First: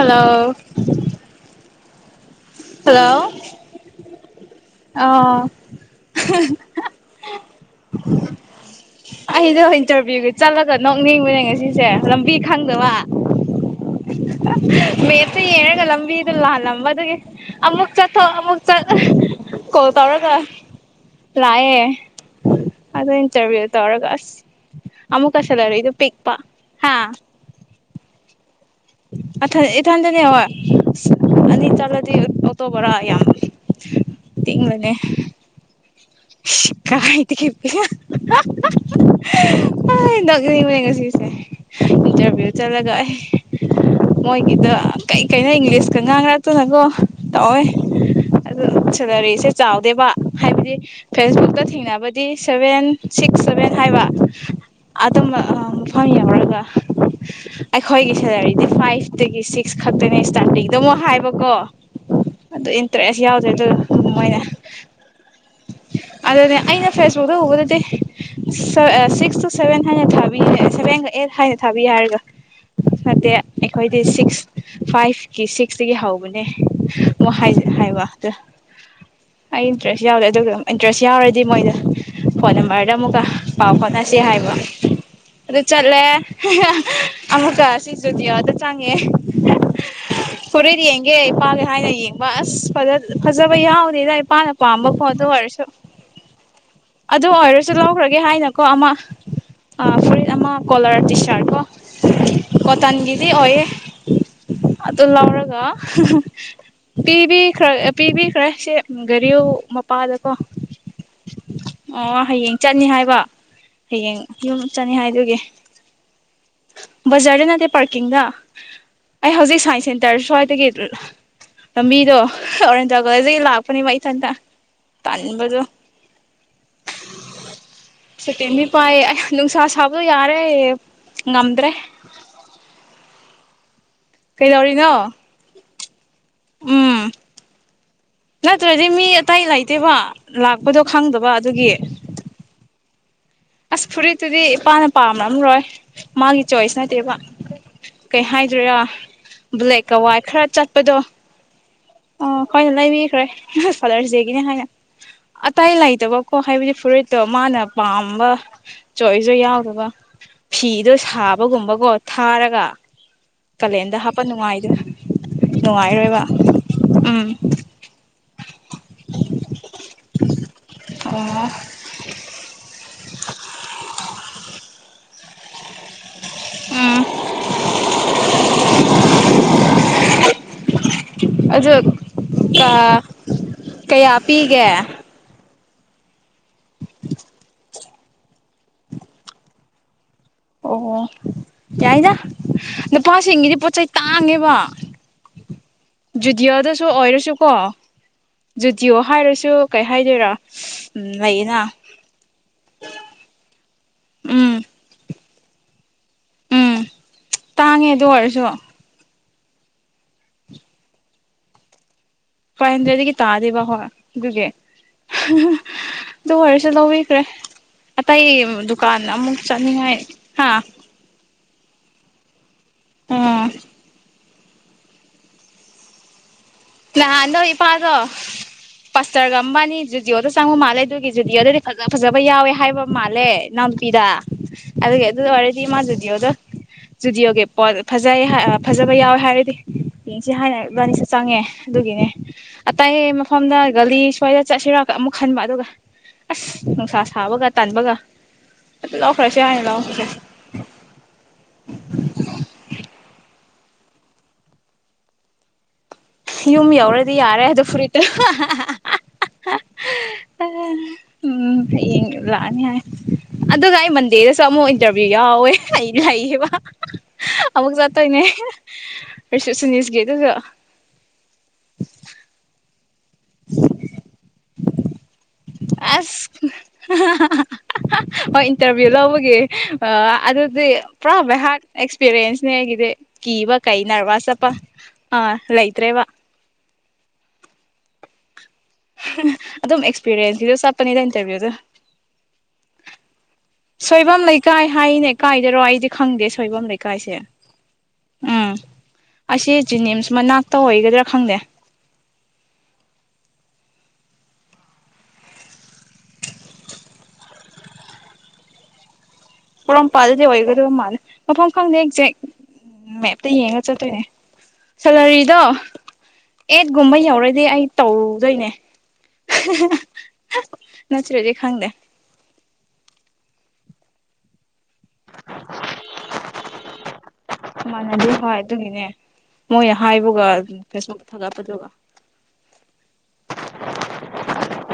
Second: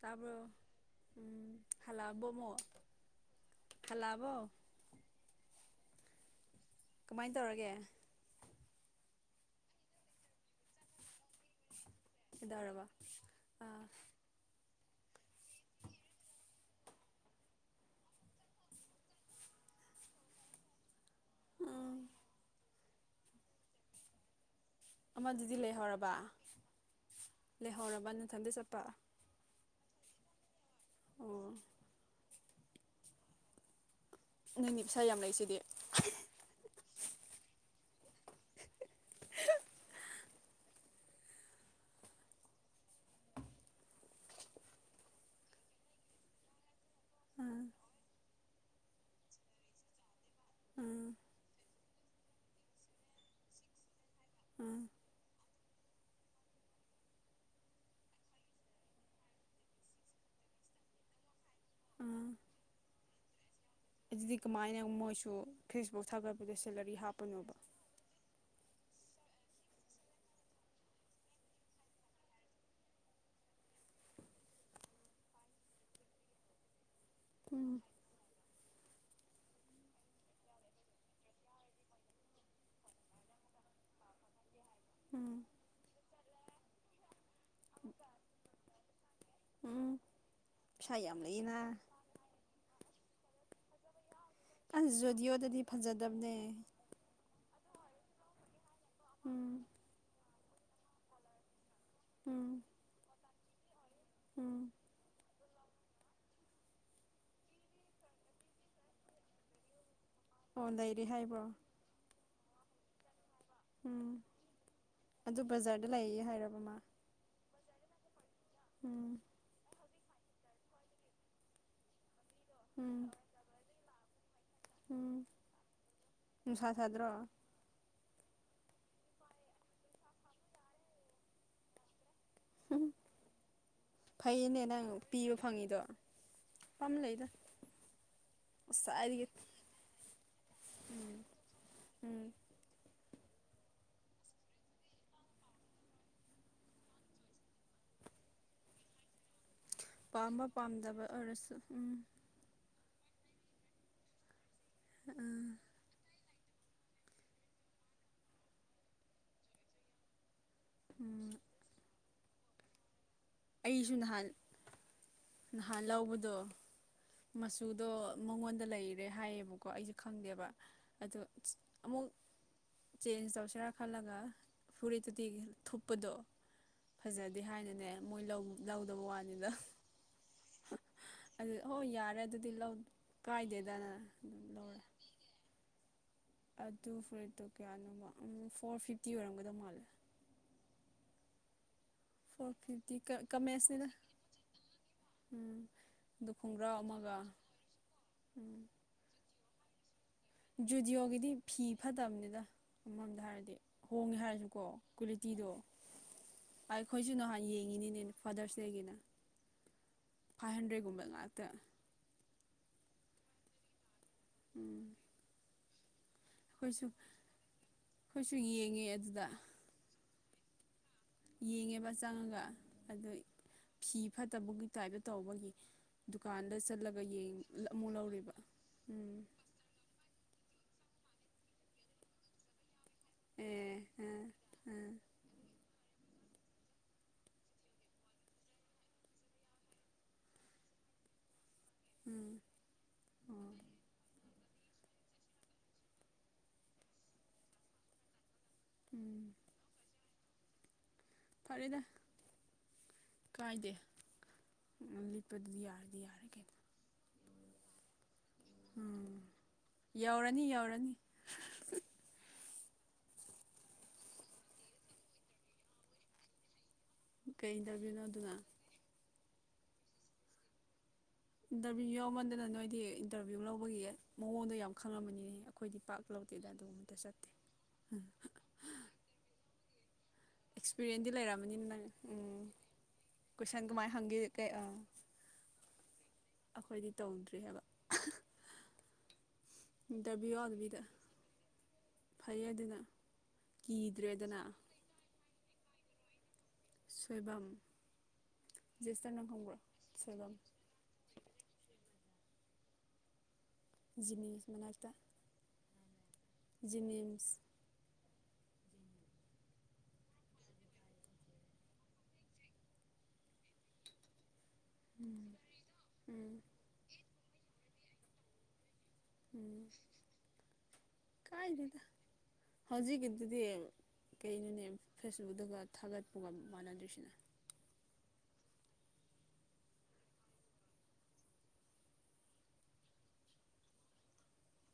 ꯇꯥꯕ꯭ꯔꯣ ꯎꯝ ꯈ ꯃꯣ ꯍꯜꯂꯣ ꯍꯂꯑꯕꯣ ꯑꯣ ꯀꯃꯥꯏꯅ ꯇꯧꯔꯒꯦ ꯑꯩꯗ ꯏꯟꯇꯔꯚꯤꯌꯨꯒꯤ ꯆꯠꯂꯒ ꯅꯣꯛꯅꯤꯡꯕꯅꯦ ꯉꯁꯤꯁꯦ ꯂꯝꯕꯤ ꯀꯩꯗꯧꯔꯕ ꯈꯪꯗꯃ ꯑꯥ ꯃꯦꯞꯇ ꯌꯦꯡꯉꯒ ꯂꯝꯕꯤꯗꯣ ꯂꯥꯜꯂꯝꯕꯗꯒꯤ ꯑꯃꯨꯛ ꯆꯠꯊꯣꯛ ꯑꯃꯨꯛ ꯆꯠ ꯀꯣꯜ ꯇꯧꯔꯒ ꯂꯥꯛꯑꯦ ꯎꯝ ꯑꯗ ꯏꯟꯇꯔꯚ ꯇꯧꯔꯒ ꯑꯁ ꯑꯃꯨꯛꯀ ꯑꯃꯗꯨꯗꯤ ꯁꯦꯂꯔꯤꯗꯣ ꯂꯩꯍꯧꯔꯕ ꯄꯤꯛꯄ ꯂꯩꯍꯧꯔꯕ ꯅꯊꯟꯗ ꯆꯠꯄ ꯑꯊ ꯏꯊꯟꯗꯅꯦ ꯋꯥ ꯑꯣ ꯑꯅꯤ ꯆꯠꯂꯗꯤ ꯇꯣꯕꯔꯥ ꯌꯥꯝ ꯅꯪꯒꯤ ꯇꯤꯡꯕꯅꯦ ꯏꯁꯥ ꯌꯥꯝ ꯂꯩꯁꯤꯗꯤ ꯀꯥꯏꯗꯒꯤ ꯄꯤꯁꯥ ꯍ ꯅꯣꯛ ꯏꯅꯤꯡꯕꯅꯦ ꯉꯁꯤꯁꯦ ꯏꯟꯇꯔꯚꯤꯌꯨ ꯆꯠꯂꯒ ꯑꯩ ꯃꯣꯏꯒꯤꯗ ꯀꯩꯀꯩꯅꯣ ꯏꯪꯂꯤꯁꯀ ꯉꯥꯡꯅꯛꯇꯅꯀꯣ ꯇꯧꯏ ꯎꯝ ꯑꯗꯨ ꯁꯦꯂꯔꯤꯁꯦ ꯆꯥꯎꯗꯦꯕ ꯍꯥꯏꯕꯗꯤ ꯎꯝ ꯐꯦꯁꯕꯨꯛꯇ ꯊꯦꯡꯅꯕ ꯗꯤ ꯁꯚꯦꯟ ꯁꯤꯛꯁ ꯁꯚꯦꯟ ꯍꯥꯏꯕ ꯎꯝ ꯑꯗꯨꯝꯕ ꯑ ꯃꯐꯝ ꯌꯥꯎꯔꯒ ꯑꯩꯈꯣꯏꯒꯤ ꯁꯦꯂꯔꯤꯗꯤ ꯐꯥꯏꯚꯇꯒꯤ ꯁꯤꯛꯁ ꯈꯛꯇꯅꯤ ꯏꯁꯇꯥꯔꯇꯤꯡꯗ ꯑꯃꯨꯛ ꯍꯥꯏꯕꯀꯣ ꯑꯗꯨ ꯏꯟꯇꯔꯦꯁ ꯌꯥꯎꯗ꯭ꯔꯦ ꯑꯗꯨ ꯑꯖꯤꯗꯤ ꯃꯣꯏꯅ ꯀꯃꯥꯏ ꯃꯣꯏꯁꯨ ꯐꯦꯁꯕꯨꯛ ꯊꯥꯒꯠꯄꯗ ꯑꯗꯨꯅꯦ ꯑꯩꯅ ꯁꯦꯂꯔꯤ ꯐꯦꯁꯕꯨꯛꯇ ꯍꯥꯞꯄꯅꯣꯕ ꯎꯕꯗꯗꯤ ꯁꯤꯛꯁ ꯇꯨ ꯁꯚꯦꯟ ꯍꯥꯏꯅ ꯊꯥꯕꯤ ꯁꯚꯦꯟꯒ ꯑꯩꯠ ꯍꯥꯏꯅ ꯊꯥꯕꯤ ꯍꯥꯏꯔꯒ ꯐꯠꯇꯦ ꯑꯩꯈꯣꯏꯗꯤ ꯁꯤꯛꯁ ꯐꯥꯏꯚꯀꯤ ꯁꯤꯛꯁꯇꯒꯤ ꯍꯧꯕꯅꯦ ꯑꯣ ꯍꯥꯏ ꯎꯝ ꯍꯥꯏꯕ ꯑꯗꯨ ꯏꯟꯇ꯭ꯔꯦꯁ ꯌꯥꯎꯗꯦ ꯑꯗꯨꯒ ꯏꯟꯇꯔꯦꯁ ꯌꯥꯎꯔꯗꯤ ꯃꯣꯏꯗ ꯐꯣꯟ ꯅꯝꯕꯔꯗ ꯑꯃꯨꯛꯀ ꯄꯥꯎ ꯈꯣꯠꯅꯁꯤ ꯍꯥꯏꯕ ꯎꯝ ꯑꯗꯨꯗ ꯆꯠꯂꯦ ꯑꯃꯨꯛꯀ ꯁꯤꯁꯨ ꯗꯤꯌꯥꯗ ꯆꯪꯉꯦ ꯎꯝ ꯐꯣꯔꯦꯠ ꯄꯩꯁꯥ ꯌꯦꯡꯒꯦ ꯌꯥꯝ ꯂꯩꯅ ꯏꯄꯥꯒꯦ ꯍꯥꯏꯅ ꯌꯦꯡꯕ ꯑꯁ ꯐꯖ ꯍꯁꯕꯌ ꯌꯥꯎꯗꯦꯗ ꯄꯥꯂ ꯄꯥꯝꯕ ꯑꯁ ꯖꯣꯗꯤꯑꯣꯗꯗꯤ ꯐꯣꯠꯇꯔꯁ ꯐꯖꯗꯕꯅꯦ ꯑꯗꯨ ꯑꯣꯏꯔꯁꯨ ꯂꯧꯈ꯭ꯔꯒꯦ ꯍꯥꯏꯅ ꯀꯣ ꯑꯥꯡ ꯎꯝ ꯐ ꯑꯃ ꯀꯂꯔ ꯇꯤꯁꯔꯠ ꯀꯣ ꯎꯝ ꯄꯇꯥꯟꯒꯤ ꯁꯤ ꯑꯣꯏꯌꯦ ꯎꯝ ꯑ ꯂꯔꯒ ꯄꯕꯤꯈ꯭ꯔ ꯄꯤꯕꯤꯈ꯭ꯔꯦ ꯁꯤ ꯒꯥꯔꯤꯨ ꯑꯣ ꯂꯩꯔꯤ ꯍꯥꯏꯕ꯭ꯔꯣ ꯑꯣ ꯍꯌꯦꯡ ꯆꯠꯅꯤ ꯍꯥꯏꯕ ꯍꯌꯦꯡ ꯎꯝ ꯌꯨꯝ ꯆꯅꯤ ꯍꯥꯏꯗꯨꯒꯤ ꯑꯗꯨ ꯕꯖꯥꯔꯗ ꯂꯩꯌꯦ ꯍꯥꯏꯔꯕ ꯃꯥ ꯕꯖꯥꯔꯗꯅꯗꯤ ꯄꯥꯔꯀꯤꯟꯗ ꯎꯝ ꯑꯩ ꯍꯧꯖꯤꯛ ꯁꯥꯏꯟꯁ ꯇꯥꯔ ꯁ꯭ꯋꯥꯏꯗꯒꯤ ꯂꯝꯕꯤꯗꯣ ꯑꯣꯔꯦꯟꯖ ꯎꯝ ꯀꯣꯂꯖꯗꯒꯤ ꯂꯥꯛꯄꯅꯤ ꯃꯥ ꯇꯟꯗ ꯎꯝ ꯊꯗ꯭ꯔꯣ ꯁꯇꯦꯝꯕꯤ ꯄꯥꯏ ꯑ ꯅꯨꯡꯁꯥ ꯁꯥꯕꯗꯣ ꯌꯥꯔꯦ ꯉꯝꯗ꯭ꯔꯦ ꯎꯝ ꯐꯩꯅꯦ ꯅꯪ ꯀꯩꯗꯧꯔꯤꯅꯣ ꯄꯤꯕ ꯐꯪꯉꯤꯗꯣ ꯐꯝ ꯎꯝ ꯂꯩꯗ ꯅꯠꯇ꯭ꯔꯗꯤ ꯃꯤ ꯉꯁꯥꯏꯗꯒꯤ ꯑꯇꯩ ꯂꯩꯇꯦꯕ ꯂꯥꯛꯄꯗꯣ ꯈꯪꯗꯕ ꯑꯗꯨꯒꯤ ꯎꯝ ꯑꯁ ꯐꯨꯔꯤꯠꯇꯨꯗꯤ ꯏꯄꯥꯅ ꯄꯥꯝꯅꯝꯔꯣꯏ ꯃꯥꯒꯤ ꯆꯣꯏꯁ ꯅꯠꯇꯦꯕ ꯀꯩ ꯍꯥꯏꯗꯣꯏꯔꯥ ꯕ꯭ꯂꯦꯛꯀ ꯋꯥꯏꯠ ꯄꯥꯝꯕ ꯈꯔ ꯆꯠꯄꯗꯣ ꯄꯥꯝꯗꯕ ꯑꯣꯏꯔꯁꯨ ꯎꯝ ꯑꯣ ꯑꯩꯈꯣꯏꯅ ꯂꯩꯕꯤꯈꯔꯦ ꯐꯥꯗꯔꯁ ꯗꯦꯒꯤ ꯍꯥꯏꯅ ꯑꯇꯩ ꯂꯩꯇꯕ ꯀꯣ ꯍꯥꯏꯕꯗꯤ ꯐꯨꯔꯤꯠꯇꯣ ꯃꯥꯅ ꯄꯥꯝꯕ ꯆꯣꯏꯁꯁꯨ ꯌꯥꯎꯗꯕ ꯐꯤꯗꯣ ꯎꯝ ꯁꯥꯕꯒꯨꯝꯕꯀꯣ ꯊꯥꯔꯒ ꯑꯩꯁꯨ ꯀꯥꯂꯦꯟꯗ ꯍꯥꯞꯄ ꯅꯍꯥꯟ ꯅꯨꯡꯉꯥꯏꯗ ꯅꯍꯥꯟ ꯅꯨꯡꯉꯥꯏꯔꯣꯏꯕ ꯂꯧꯕꯗꯣ ꯎꯝ ꯃꯆꯨꯗꯣ ꯃꯉꯣꯟꯗ ꯂꯩꯔꯦ ꯍꯥꯏꯌꯦꯕꯀꯣ ꯑꯩꯁꯨꯦ ꯈꯪꯗꯦꯕ ꯑꯗꯣ ꯑꯃꯨꯛ ꯆꯦꯟꯖ ꯇꯧꯁꯦꯔꯥ ꯈꯜꯂꯒ ꯐꯨꯔꯤꯠꯇꯨꯗꯤꯤ ꯊꯨꯞꯄꯗꯣ ꯎꯝ ꯐꯖꯗꯦ ꯍꯥꯏꯅꯅꯦ ꯃꯣꯏ ꯂꯧꯗꯕ ꯋꯥꯅꯤꯗ ꯑꯗꯨ ꯍꯣꯏ ꯌꯥꯔꯦ ꯑꯗꯨꯗꯤ ꯀꯥꯏꯗꯦꯗꯅ ꯀꯌꯥ ꯑꯗꯨꯝ ꯄꯤꯒꯦ ꯂꯧꯔꯦ ꯑꯗꯨ ꯐꯨꯔꯤꯠꯇꯣ ꯀꯌꯥꯅꯣꯃꯣ ꯐꯣꯔ ꯐꯤꯐꯇꯤ ꯑꯣꯏꯔꯝꯒꯗꯧ ꯃꯥꯜꯂꯦ ꯑꯣ ꯌꯥꯏꯗ ꯐꯣꯔ ꯐꯤꯐꯇꯤ ꯅꯨꯄꯥꯁꯤꯡꯒꯤꯗꯤ ꯄꯣꯠꯆ ꯀꯃꯦꯁꯅꯤꯗ ꯆꯩ ꯇꯥꯡꯉꯦꯕ ꯎꯝ ꯑꯗꯨ ꯈꯣꯡꯒ꯭ꯔꯥꯎ ꯖꯨꯗꯤꯌꯣꯗꯁꯨ ꯑꯃꯒ ꯑꯣꯏꯔꯁꯨꯀꯣ ꯖꯨꯗꯤꯌꯣ ꯍꯥꯏꯔꯁꯨ ꯀꯩ ꯍꯥꯏꯗꯣꯏꯔꯥ ꯎꯝ ꯖꯨꯗꯤꯑꯣꯣꯒꯤꯗꯤ ꯐꯤ ꯂꯩꯌꯦꯅ ꯐꯠꯇꯕꯅꯤꯗ ꯑꯃꯔꯣꯝꯗ ꯍꯥꯏꯔꯗꯤ ꯍꯣꯡꯉꯦ ꯎꯝ ꯍꯥꯏꯔꯁꯨꯀꯣ ꯀꯨ ꯄꯤꯗꯣ ꯎꯝ ꯑꯩꯈꯣꯏꯁꯨ ꯅꯍꯥꯟ ꯇꯥꯡꯉꯦ ꯑꯗꯨ ꯌꯦꯡꯉꯤꯅꯤꯅꯦꯅꯦ ꯑꯣꯏꯔꯁꯨ ꯐꯥꯗꯔꯁ ꯗꯦꯒꯤꯅ ꯐꯥꯏꯚ ꯍꯟꯗ꯭ꯔꯦꯠ ꯀꯨꯝꯕꯜ ꯉꯇ ꯐꯥꯏ ꯍꯟꯗ꯭ꯔꯦꯗꯒꯤ ꯇꯥꯗꯦꯕ ꯍ ꯑꯗꯨꯗꯤ ꯎꯝ ꯑꯗꯨ ꯑꯣꯏꯔꯁꯨ ꯑꯩꯈꯣꯏꯁꯨ ꯂꯧꯕꯤꯈ꯭ꯔꯦ ꯑꯇꯩ ꯑꯩꯈꯣꯏꯁꯨ ꯌꯦꯡꯉꯦ ꯗꯨꯀꯥꯟ ꯑꯗꯨꯗ ꯑꯃꯨꯛ ꯆꯠꯅꯤꯡꯉꯥꯏ ꯍꯥꯥ ꯌꯦꯡꯉꯦꯕ ꯆꯪꯉꯒ ꯑꯗꯨ ꯎꯝ ꯐꯤ ꯐꯠꯇꯕꯒꯤ ꯇꯥꯏꯞꯇ ꯇꯧꯕꯒꯤ ꯗꯨꯀꯥꯟꯗ ꯆꯠꯂꯒ ꯅꯍꯥꯟ ꯅꯣ ꯏ ꯑꯃꯨꯛ ꯄꯥꯗꯣ ꯂꯧꯔꯤꯕ ꯎꯝ ꯄꯁꯇꯔꯒꯝꯕꯥꯅꯤꯨꯖꯤꯑꯣꯗ ꯆꯉꯨ ꯃꯥ ꯑꯗꯨꯒꯤ ꯖꯨꯗꯤꯑꯣꯗꯨꯗꯤ ꯐ ꯐꯖꯕ ꯌꯥꯎꯋꯦ ꯍꯥꯏꯕ ꯃꯥꯂꯦ ꯑꯦ ꯅꯝꯕꯤꯤꯗ ꯑ ꯑ ꯑꯗꯨ ꯑꯗꯨ ꯋꯥꯔꯤꯔꯗꯤ ꯃꯥꯗꯤ ꯗꯤꯑꯣꯗꯣ ꯏꯁꯇꯨꯗꯤꯑꯣꯒꯤ ꯄꯣꯠ ꯐꯖꯩ ꯐꯖꯕ ꯌꯥꯎꯋꯦ ꯍꯥꯏꯔꯗꯤ ꯌꯦꯡ ꯁꯤ ꯍꯥꯏꯅ ꯂꯅꯤꯁꯨ ꯆꯪꯉꯦ ꯑꯗꯨꯒꯤꯅꯦ ꯎꯝ ꯑꯇꯩ ꯑꯣ ꯃꯐꯝꯗ ꯒꯥꯂꯤ ꯁ꯭ꯋꯥꯏꯗ ꯆꯠꯁꯤꯔꯒ ꯑꯃꯨꯛ ꯈꯟꯕ ꯑꯗꯨꯒ ꯑꯁ ꯅꯨꯡꯁꯥ ꯁꯥꯕꯒ ꯇꯟꯥꯟꯕꯒ ꯎꯝ ꯂꯧꯈꯔꯁꯤ ꯍꯥꯏ ꯂꯧꯈꯔꯦ [inaudible] ꯐꯔꯦꯗ ꯀꯥꯏꯗꯦ ꯂꯤꯠꯄꯗꯨꯗꯤ ꯌꯥꯔꯗꯤ ꯌꯥꯔ ꯌꯝ ꯌꯎꯗꯤ ꯌꯥꯔꯦ ꯑꯗꯨꯣ ꯐ ꯄꯨꯔꯤꯇ ꯎꯝ ꯌꯥꯎꯔꯅꯤ ꯌꯥꯎꯔꯅꯤ ꯎꯝ ꯍꯌꯦꯡ ꯂꯥꯛꯑꯅꯤ ꯍꯥꯏ ꯑꯗꯨꯒ ꯑꯩ ꯃꯟꯗꯦꯗꯁꯨ ꯑꯃꯨꯛ ꯏꯟꯇꯔꯚꯤꯌꯨ ꯌꯥꯎꯋꯦ ꯑꯩ ꯂꯩꯌꯦꯕ ꯀꯩ ꯑꯃꯨꯛ ꯏꯟꯇꯔꯚꯤꯌꯨꯅꯣ ꯆꯠꯇꯅꯦ ꯑꯗꯨꯅ ꯁꯅꯤꯁꯒꯦꯗꯨꯒ ꯏꯟꯇꯔꯚꯤꯌꯨ ꯌꯥꯎꯃꯟꯗꯅ ꯅꯣꯏꯗꯤ ꯏꯟꯇꯔꯚꯤꯌꯨ ꯂꯧꯕꯒꯤ ꯃꯑꯣꯡꯗꯣ ꯌꯥꯝ ꯈꯪꯂꯝꯕꯅꯤꯅꯦ ꯑꯩꯈꯣꯏꯗꯤ ꯄꯥꯛ ꯑꯁ ꯂꯧꯗꯦꯗ ꯑꯗꯨꯕꯇ ꯆꯠꯇꯦ ꯑ ꯑꯗꯨꯗꯤ ꯑꯦꯛꯁꯄꯤꯔꯤꯌꯦꯟꯗꯤ ꯄꯨꯔꯥ ꯕꯥꯏꯍꯥꯛ ꯂꯩꯔꯝꯃꯅꯤꯅ ꯅꯪ ꯎꯝ ꯑꯦꯛꯁꯄꯤꯔꯤꯌꯦꯟꯁꯅꯦ ꯑꯩꯒꯤꯗꯤ ꯀꯤꯕ ꯀꯣꯏꯁꯟ ꯀꯩ ꯀꯃꯥꯏꯅ ꯍꯪꯒꯦ ꯅꯔꯚꯁ ꯀꯩ ꯆꯠꯄ ꯑꯥ ꯑꯥ ꯂꯩꯇ꯭ꯔꯦꯕ ꯑꯩꯈꯣꯏꯗꯤ ꯇꯧꯗ꯭ꯔꯤ ꯍꯥꯏꯕ [unintelligible] ꯑꯗꯨꯝ ꯏꯟꯇꯔꯚꯤꯌꯨ ꯑꯦꯛꯁꯄꯤꯔꯤꯌꯦꯟꯁꯀꯤꯗ ꯌꯥꯎꯗꯕꯤꯗ ꯆꯠꯄꯅꯤꯗ ꯏꯟꯇꯔꯚꯤꯌꯨꯗ ꯐꯩꯌꯦ ꯑꯗꯨꯅ ꯁꯣꯏꯕꯝ ꯀꯤꯗ꯭ꯔꯦꯗꯅ ꯂꯩꯀꯥꯏ ꯍꯥꯏꯅꯦ ꯀꯥꯏꯗꯔꯣ ꯑꯩꯗꯤ ꯈꯪꯗꯦ ꯁꯣꯏꯕꯝ ꯂꯩꯀꯥꯏꯁꯦ ꯁꯣꯏꯕꯝ ꯎꯝ ꯖꯦꯁꯇꯔ ꯅꯪ ꯑꯁꯤ ꯈꯪꯕ꯭ꯔꯣ ꯖꯤꯅꯤꯝꯁ ꯁꯣꯏꯕꯝ ꯃꯅꯥꯛꯇ ꯑꯣꯏꯒꯗ꯭ꯔꯥ ꯈꯪꯗꯦ ꯅꯤ ꯃꯅꯥꯇ [unintelligible] ꯃꯤꯝꯁ [unintelligible] ꯄꯣꯔꯣꯝꯄꯥꯜꯗꯗꯤ ꯑꯣꯏꯒꯗꯕ ꯃꯥꯜꯂꯦ ꯃꯐꯝ ꯈꯪꯗꯦ ꯍꯁꯦ ꯃꯦꯞꯇ ꯌꯦꯡꯉ ꯆꯠꯇꯣꯏꯅꯦ ꯎꯝ ꯁꯦꯂꯔꯤꯗꯣ ꯎꯝ ꯑꯦꯠꯒꯨꯝꯕ ꯌꯧꯔꯦ ꯑꯗꯨꯗꯤ ꯑꯩ ꯇꯧꯔꯨꯗꯣꯏꯅꯦ ꯅꯠꯇ꯭ꯔꯗꯤ ꯀꯥꯏ ꯈꯪꯗꯦ ꯂꯤꯗ ꯍꯧꯖꯤꯛꯤꯗꯤ ꯀꯩꯩꯅꯅꯦ ꯐꯦꯁꯕꯨꯛꯇꯒ ꯊꯥꯒꯠꯄꯒ ꯃꯥꯟꯅꯗꯣꯏꯁꯤꯅ ꯃꯥꯟꯅꯗꯦ ꯍꯣꯏ ꯑꯗꯨꯒꯤꯅꯦ ꯃꯣꯏ ꯍꯥꯏꯕꯒ ꯐꯦꯁꯕꯨꯛꯇ ꯊꯥꯒꯠꯄꯗꯨꯒ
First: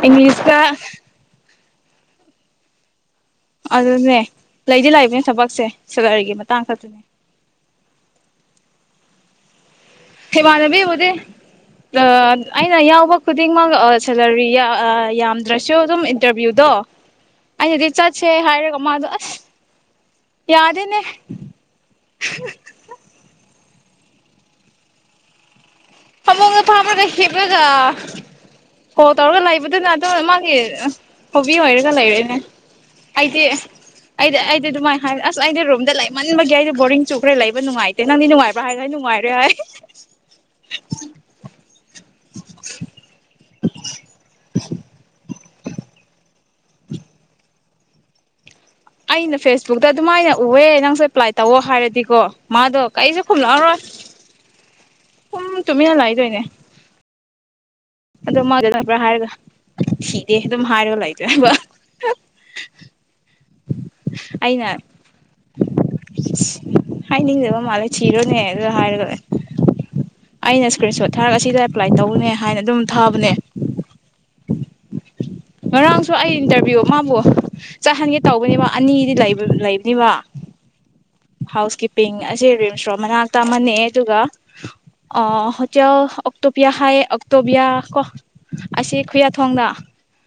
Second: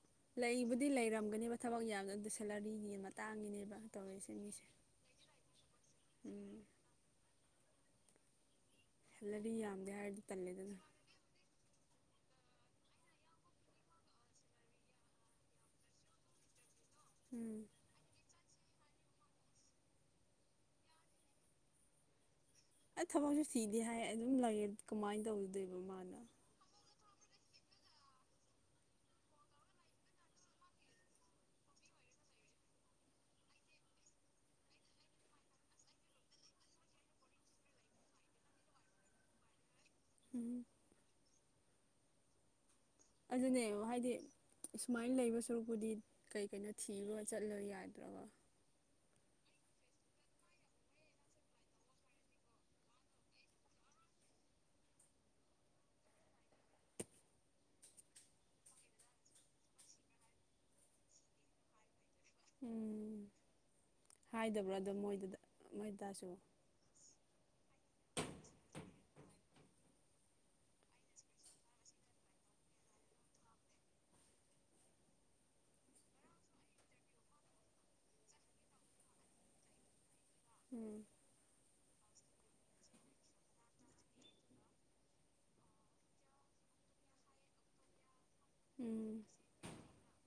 ꯏꯪꯂꯤꯁꯀ ꯂꯩꯕꯨꯗꯤ ꯂꯩꯔꯝꯒꯅꯦꯕ ꯊꯕꯛ ꯌꯥꯒ [unintelligible] ꯑꯗꯨꯅꯦ ꯂꯩꯗꯤ ꯂꯥꯛꯏꯕꯅꯦ ꯊꯕꯛꯁꯦ ꯁꯦꯂꯔꯤꯒꯤ ꯎꯝ ꯃꯇꯥꯡ ꯈꯛꯇꯅꯦ ꯍꯜꯂꯔꯤ ꯌꯥꯝ ꯊꯦꯃꯅꯕꯤꯕꯦ ꯑꯩꯅ ꯌꯥꯎꯕ ꯈꯨꯗꯤꯡꯃꯛ ꯁꯦꯂꯔꯤ ꯌꯥꯝꯗ꯭ꯔꯁꯨ ꯑꯗꯨꯝ ꯏꯟꯇꯔꯚ꯭ꯌꯨꯗꯣ ꯎꯝ [unintelligible] ꯁꯦ ꯍꯥꯏꯔꯒ ꯃꯥꯗꯣ ꯑꯁ ꯌꯥꯗꯦꯅꯦ ꯁꯤꯗꯤ ꯍꯥꯏ ꯑꯗꯨꯝ ꯂꯩꯑꯦ ꯀꯃꯥꯏꯅ ꯇꯧꯗꯣꯏꯕ ꯃꯥ ꯍꯥꯃꯨꯡꯗ ꯐꯥꯕꯒ ꯍꯤꯞꯂꯒ ꯀꯣ ꯇꯧꯔꯒ ꯂꯩꯕꯗꯨꯅ ꯑꯗꯨꯝ ꯃꯥꯒꯤ ꯍꯣꯕꯤ ꯑꯣꯏꯔꯒ ꯂꯩꯔꯦꯅꯦ ꯑꯩꯗꯤ ꯑꯩꯗꯤ ꯑꯩꯗꯤ ꯑꯗꯨꯃꯥꯏꯅ ꯍꯥꯏ ꯑꯁ ꯑꯩꯗꯤ ꯔꯨꯝꯗ ꯂꯩꯃꯟꯕꯒꯤ ꯑꯩꯗꯤ ꯕꯣꯔꯤꯡ ꯆꯨꯈ꯭ꯔꯦ ꯂꯩꯕ ꯅꯨꯡꯉꯥꯏꯇꯦ ꯅꯪꯗꯤ ꯅꯨꯡꯉꯥꯏꯕ꯭ꯔꯥ ꯍꯥꯏꯒ ꯅꯨꯡꯉꯥꯏꯔꯦ ꯍꯥꯏ ꯎꯝ [inaudible] ꯑꯗꯨꯅꯦ ꯍꯥꯏꯗꯤ ꯁꯨꯃꯥꯏꯅ ꯂꯩꯕꯁꯨ ꯁꯔꯨꯛꯄꯨꯗꯤ ꯀꯩ ꯀꯩꯅꯣ ꯊꯤꯔ ꯆꯠꯂ ꯌꯥꯗ꯭ꯔꯕ ꯑꯩꯅ ꯐꯦꯁꯕꯨꯛꯇ ꯑꯗꯨꯃꯥꯏꯅ ꯎꯑꯦ ꯅꯪꯁꯨ ꯑꯦꯄ꯭ꯂꯥꯏ ꯇꯧꯑꯣ ꯍꯥꯏꯔꯗꯤꯀꯣ ꯃꯥꯗꯣ ꯀꯩꯁꯨ ꯈꯨꯝꯂꯛꯑꯔꯣꯏ ꯁꯨꯝ ꯇꯨꯃꯤꯟꯅꯂꯛꯏꯗꯣꯏꯅꯦ ꯑꯗꯨ ꯃꯥ ꯆꯕ꯭ꯔꯥ ꯍꯥꯏꯔꯒ ꯁꯤꯗꯦ ꯑꯗꯨꯝ ꯍꯥꯏꯔꯒ ꯂꯩꯇ꯭ꯔꯕ ꯎꯝ ꯑꯩꯅ ꯍꯥꯏꯗꯕ꯭ꯔꯥ ꯑꯗꯣ ꯃꯣꯏꯗꯨꯗ ꯃꯣꯏꯗꯁꯨ ꯍꯥꯏꯅꯤꯡꯗꯕ ꯃꯥꯜꯂꯦ ꯊꯤꯔꯣꯅꯦ ꯑꯗꯨꯗ ꯍꯥꯏꯔꯒ ꯑꯩꯅ ꯏꯁꯀ꯭ꯔꯤꯟ ꯁꯣꯠ ꯊꯥꯔꯒ ꯁꯤꯗ ꯑꯦꯄ꯭ꯂꯥꯏ ꯇꯧꯅꯦ ꯍꯥꯏꯅ ꯑꯗꯨꯝ ꯊꯥꯕꯅꯦ ꯉꯔꯥꯡꯁꯨ ꯑꯩ ꯏꯟꯇꯔꯚꯤꯌꯨ ꯃꯥꯕꯨ ꯆꯠꯍꯟꯒꯦ ꯇꯧꯕꯅꯦꯕ ꯑꯅꯤꯗꯤ ꯂꯩꯕꯅꯤꯕ ꯎꯝ ꯄꯤꯡ ꯑꯁꯤꯦ ꯔꯤꯝꯁ ꯔꯣ ꯃꯅꯥꯛꯇ ꯃꯟꯅꯦ ꯑꯗꯨꯒ ꯍꯣꯇꯦꯜ ꯑꯣꯛꯇꯣꯄꯤꯌꯥ ꯍꯥꯏꯌꯦ ꯑꯣꯛꯇꯣꯕꯤꯌꯥ ꯀꯣ ꯑꯁꯤ ꯎꯝ ꯈꯨꯌꯥꯊꯣꯡꯗ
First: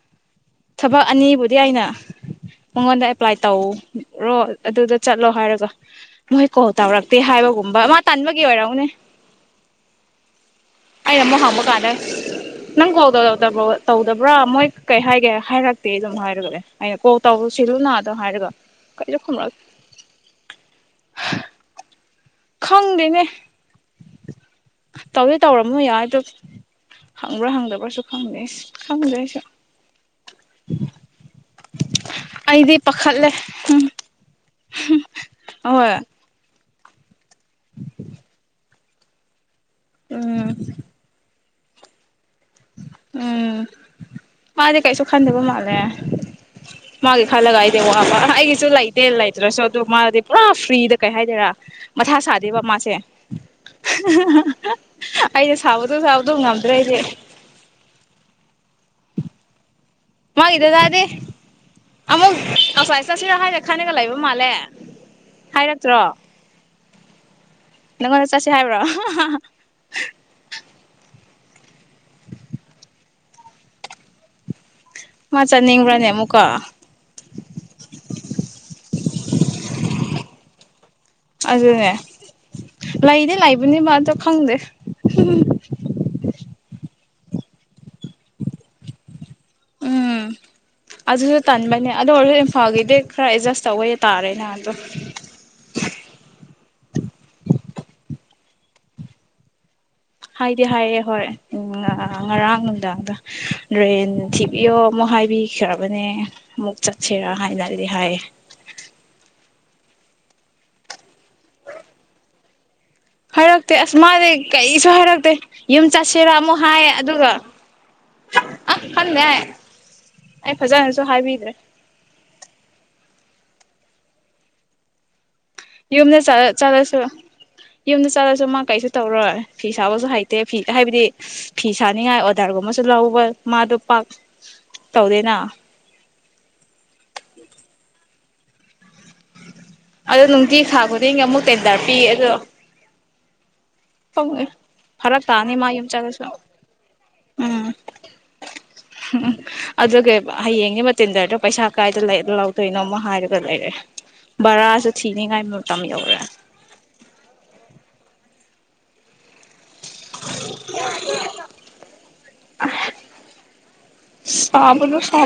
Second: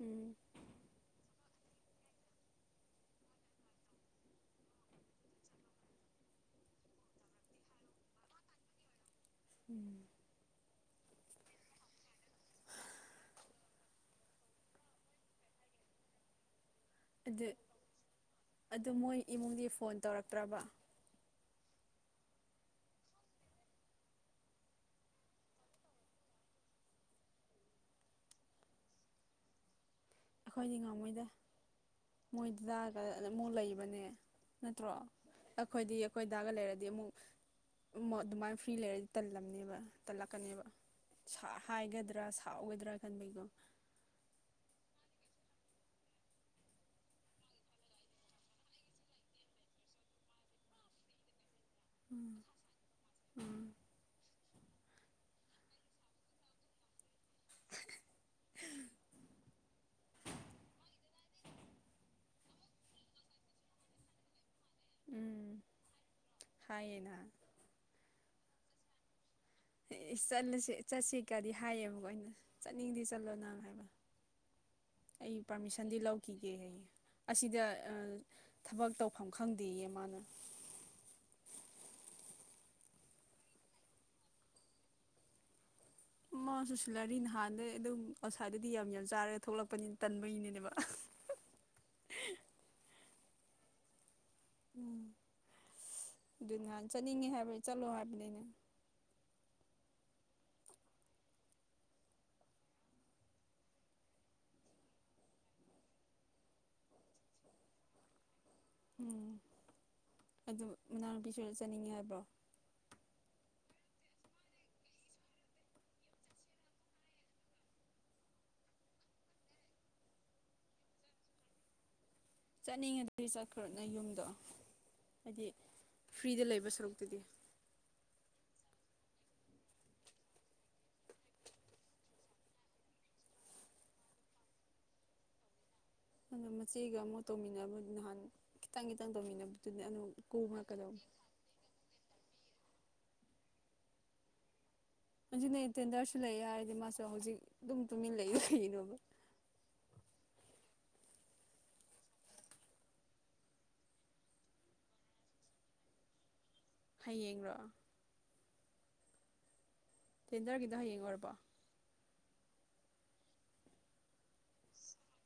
ꯎꯝ ꯊꯕꯛ ꯑꯅꯤꯕꯨꯗꯤ ꯑꯩꯅ ꯃꯉꯣꯟꯗ ꯑꯦꯄ꯭ꯂꯥꯏ ꯇꯧꯔꯣ ꯑꯗꯨꯗ ꯆꯠꯂꯣ ꯍꯥꯏꯔꯒ ꯃꯣꯏ ꯀꯣꯜ ꯇꯧꯔꯛꯇꯦ ꯍꯥꯏꯕꯒꯨꯝꯕ ꯃꯥ ꯇꯟꯕꯒꯤ ꯑꯣꯏꯔꯎꯅꯦ ꯎꯝ ꯑꯩꯅ ꯑꯃꯨꯛ ꯍꯥꯡꯕ ꯀꯥꯟꯗꯩ ꯅꯪ ꯀꯥꯎꯗ ꯇꯧꯗꯕ꯭ꯔꯥ ꯃꯣꯏ ꯀꯩ ꯍꯥꯏꯒꯦ ꯍꯥꯏꯔꯛꯇꯦ ꯑꯗꯨꯝ ꯍꯥꯏꯔꯒꯅꯦ ꯑꯩꯅ ꯀꯣꯜ ꯇꯧꯔꯨ ꯑꯗꯨ ꯁꯤꯂꯨ ꯅꯥꯗ ꯍꯥꯏꯔꯒ ꯑꯗꯨ ꯀꯁꯨ ꯃꯣꯏ ꯈꯨꯝꯂꯒꯦ ꯏꯃꯨꯡꯗꯤ ꯐꯣꯟ ꯇꯧꯔꯛꯇ꯭ꯔꯕ ꯈꯪꯗꯦꯅꯦ ꯇꯧꯗꯦ ꯇꯧꯔꯝꯃꯣꯏ ꯌꯥꯏꯗꯣ ꯍꯪꯕ꯭ꯔꯥ ꯍꯪꯗꯕ꯭ꯔꯥꯁꯨ ꯈꯪꯗꯦ ꯈꯪꯗꯣꯏꯁꯨ ꯑꯩꯈꯣꯏꯗꯤ ꯉꯝꯃꯣꯏꯗ ꯃꯣꯏꯗ ꯑꯩꯗꯤ ꯂꯥꯛꯑꯒ ꯄꯥꯈꯠꯂꯦ ꯑꯃꯨꯛ ꯂꯩꯕꯅꯦ ꯅꯠꯇ꯭ꯔꯣ ꯍꯣꯏ ꯑꯩꯈꯣꯏꯗꯤ ꯑꯩꯈꯣꯏꯗ ꯂꯩꯔꯗꯤ ꯑꯃꯨꯛ ꯑꯗꯨꯃꯥꯏꯅ ꯐ꯭ꯔꯤ ꯂꯩꯔꯗꯤ ꯇꯜꯂꯝꯅꯦꯕ ꯎꯝ ꯇꯂꯀꯅꯤꯕ ꯍꯥꯏꯒꯗ꯭ꯔꯥ ꯁꯥꯎꯒꯗ꯭ꯔꯥ ꯈꯟꯕꯩꯀꯣ ꯎꯝ ꯃꯥꯗꯤꯦ ꯀꯩꯁꯨ ꯈꯟꯗꯕ ꯃꯥꯜꯂꯦ ꯃꯥꯒꯤ ꯈꯜꯂꯒ ꯑꯩꯗꯤ ꯋꯥꯕ ꯑꯩꯒꯤꯁꯨ ꯂꯩꯇꯦ ꯂꯩꯇ꯭ꯔꯁꯨ ꯑꯗꯨ ꯃꯥꯗꯤ ꯄꯨꯔꯥ ꯐ꯭ꯔꯤꯗ ꯀꯩ ꯍꯥꯏꯗꯦꯔꯥ ꯃꯊꯥ ꯁꯥꯗꯦꯕ ꯃꯥꯁꯦ ꯎꯝ ꯑꯩꯅ ꯁꯥꯕꯗꯣ ꯁꯥꯕꯗꯣ ꯉꯝꯗ꯭ꯔꯦꯗꯤ ꯎꯝ ꯃꯥꯒꯤꯗꯗꯥꯗꯤ ꯑꯃꯨꯛ ꯉꯁꯥꯏ ꯆꯠꯁꯤꯔꯣ ꯍꯥꯏꯅ ꯈꯟꯅꯒ ꯂꯩꯕ ꯃꯥꯜꯂꯦ ꯎꯝ ꯍꯥꯏꯔꯛꯇ꯭ꯔꯣ ꯍꯥꯏꯦꯅ ꯅꯪꯉꯣꯟꯗ ꯆꯠꯁꯤ ꯍꯥꯏꯕ꯭ꯔꯣ ꯆꯠꯁꯤ ꯆꯠꯁꯤ ꯀꯩꯀꯥꯗꯤ ꯍꯥꯏꯌꯦꯕꯀ ꯑꯩꯅ ꯆꯠꯅꯤꯡꯗꯤ ꯆꯠꯂꯣ ꯅꯪ ꯍꯥꯏꯕ ꯑꯩ ꯃꯥ ꯄꯥꯔꯃꯤꯁꯟꯗꯤ ꯆꯠꯅꯤꯡꯕ꯭ꯔꯥꯅꯦ ꯑꯃꯨꯛꯀ ꯂꯧꯈꯤꯒꯦ ꯑꯁꯤꯗ ꯊꯕꯛ ꯇꯧ ꯐꯝ ꯈꯪꯗꯦꯌꯦ ꯃꯥꯅ ꯑꯗꯨꯅꯦ ꯂꯩꯗꯤ ꯂꯩꯕꯅꯦ ꯃꯥꯗꯣ ꯈꯪꯗꯦ ꯃꯥꯁꯨ ꯁꯤꯜꯂꯔꯤ ꯅꯍꯥꯟꯗꯩ ꯑꯗꯨꯝ ꯑꯁꯥꯗꯗꯤ ꯌꯥꯝ ꯌꯥꯝ ꯆꯥꯔꯒ ꯊꯣꯛꯂꯛꯄꯅꯤꯅ ꯎꯝ ꯇꯟꯕꯩꯅꯦꯕ ꯑꯗꯨꯗꯁꯨ ꯇꯥꯟ ꯃꯅꯤ ꯑꯗ ꯋꯥ ꯏ ꯐꯥꯎꯒꯗꯦ ꯈꯔ ꯑꯦꯗꯖꯁ ꯇꯧꯕꯇꯥꯥꯔꯦ ꯎꯝ ꯑꯗꯨ ꯅꯍꯥꯟ ꯆꯠꯅꯤꯡꯉꯦ ꯍꯥꯏꯕꯅꯤ ꯆꯠꯂꯣ ꯍꯥꯏꯕꯅꯤ ꯑꯩꯅ ꯍꯥꯏꯗꯤ ꯍꯥꯏꯌꯦꯦ ꯍꯣꯏ ꯉꯔꯥꯡ ꯅꯨꯡꯗꯥꯡꯗ ꯗ꯭ꯔꯦꯟ ꯊꯤꯕꯤꯌꯣ ꯑꯃꯨꯛ ꯍꯥꯏꯕꯤꯈ꯭ꯔꯕꯅꯦ ꯑꯃꯨꯛ ꯆꯠꯁꯤꯔꯥ ꯍꯥꯏꯅꯗꯤ ꯍꯥꯏꯌꯦ ꯎꯝ ꯑꯗꯨ ꯃꯅꯥꯎꯅꯨꯄꯤꯁꯨ ꯆꯠꯅꯤꯡꯉꯤ ꯍꯥꯏꯕ꯭ꯔꯣ ꯍꯥꯏꯔꯛꯇꯦ ꯑꯁ ꯃꯥꯗꯤꯩ ꯀꯩꯁꯨ ꯍꯥꯏꯔꯛꯇꯦ ꯌꯨꯝ ꯆꯠꯁꯤꯔꯥ ꯑꯃꯨꯛ ꯍꯥꯏꯌꯦ ꯑꯗꯨꯒ ꯑ ꯈꯪꯉꯦ ꯍꯥꯏ ꯑꯩ ꯐꯖꯅꯁꯨ ꯍꯥꯏꯕꯤꯗ꯭ꯔꯦ ꯆꯠꯅꯤꯡꯉ ꯑꯗꯨꯗꯤ ꯆꯠꯈ꯭ꯔꯣ ꯅ ꯌꯨꯝꯗꯣ ꯍꯥꯏꯗꯤ ꯌꯨꯨꯝ ꯆ ꯐ꯭ꯔꯤꯗ ꯂꯩꯕ ꯆꯥꯂꯁꯨ ꯁꯔꯨꯛꯇꯨꯗꯤ ꯌꯨꯨꯝ ꯆꯥꯂꯁꯨ ꯃꯥ ꯀꯩꯁꯨ ꯇꯧꯔꯣꯏ ꯐꯤ ꯁꯥꯕꯁꯨ ꯍꯩꯇꯦ ꯐꯤ ꯍꯥꯏꯕꯗꯤ ꯐꯤ ꯁꯥꯅꯤꯡꯉꯥꯏ ꯑꯣꯗꯔꯒꯨꯝꯕꯁꯨ ꯂꯧꯕ ꯃꯥꯗꯣ ꯄꯥꯛ ꯇꯧꯗꯦꯅ ꯑꯗꯣ ꯃꯆꯦꯒ ꯑꯃꯨꯛ ꯇꯧꯃꯤꯟꯅꯅꯕꯗꯤ ꯅꯍꯥꯟ ꯀꯈꯤꯇꯪꯒꯤ ꯑꯗꯣ ꯅꯨꯡꯇꯤ ꯊꯥ ꯈꯨꯗꯤꯡꯒꯤ ꯑꯃꯨꯛ ꯇꯦꯟꯗꯔ ꯄꯤ ꯑꯗꯣ ꯍꯦ ꯍꯧꯖꯤꯅꯦ ꯇꯦꯟꯗꯔꯁꯨ ꯂꯩ ꯍꯥꯏꯔꯗꯤ ꯃꯥꯁꯨ ꯍꯧꯖꯤꯛ ꯎꯝ ꯑꯗꯨꯝ ꯇꯨꯃꯤꯟ ꯂꯩꯌ ꯀꯔꯤꯅꯣꯕ ꯎꯝ ꯑꯗꯨꯒꯤ ꯍꯌꯦꯡꯒꯤ ꯃꯇꯤꯟꯗꯔꯗꯣ ꯄꯩꯁꯥ ꯀꯥꯏꯗ ꯂꯧꯥꯎꯗꯣꯏꯅꯣꯃ ꯍꯥꯏꯔꯒ ꯂꯩꯔꯦ ꯚꯔꯥꯁꯨ ꯊꯤꯅꯤꯉꯥꯏ ꯃꯇꯝ ꯌꯧꯔꯦ ꯍꯌꯦꯡꯔꯣꯑꯣ ꯊꯦꯟꯗꯔꯒꯤꯗꯣ ꯍꯌꯦꯡ ꯑꯣꯏꯔꯕ ꯁꯥꯕꯣ ꯁꯥꯣ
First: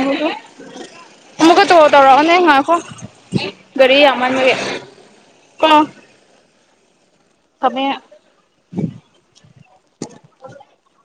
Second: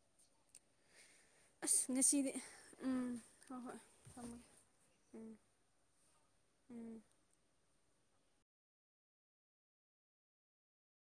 ꯑꯃꯨꯛꯀ ꯇꯣ ꯑꯁ ꯉꯁꯤꯗꯤ ꯇꯧꯔꯛꯑꯣꯅꯦ ꯉꯈꯣ ꯎꯝ ꯍꯣꯏ ꯍꯣꯏ ꯒꯥꯔꯤ ꯊꯝꯃꯒꯦ ꯌꯥꯝꯃꯟꯕꯒꯦ ꯎꯝ ꯀꯣ ꯎꯝ ꯃ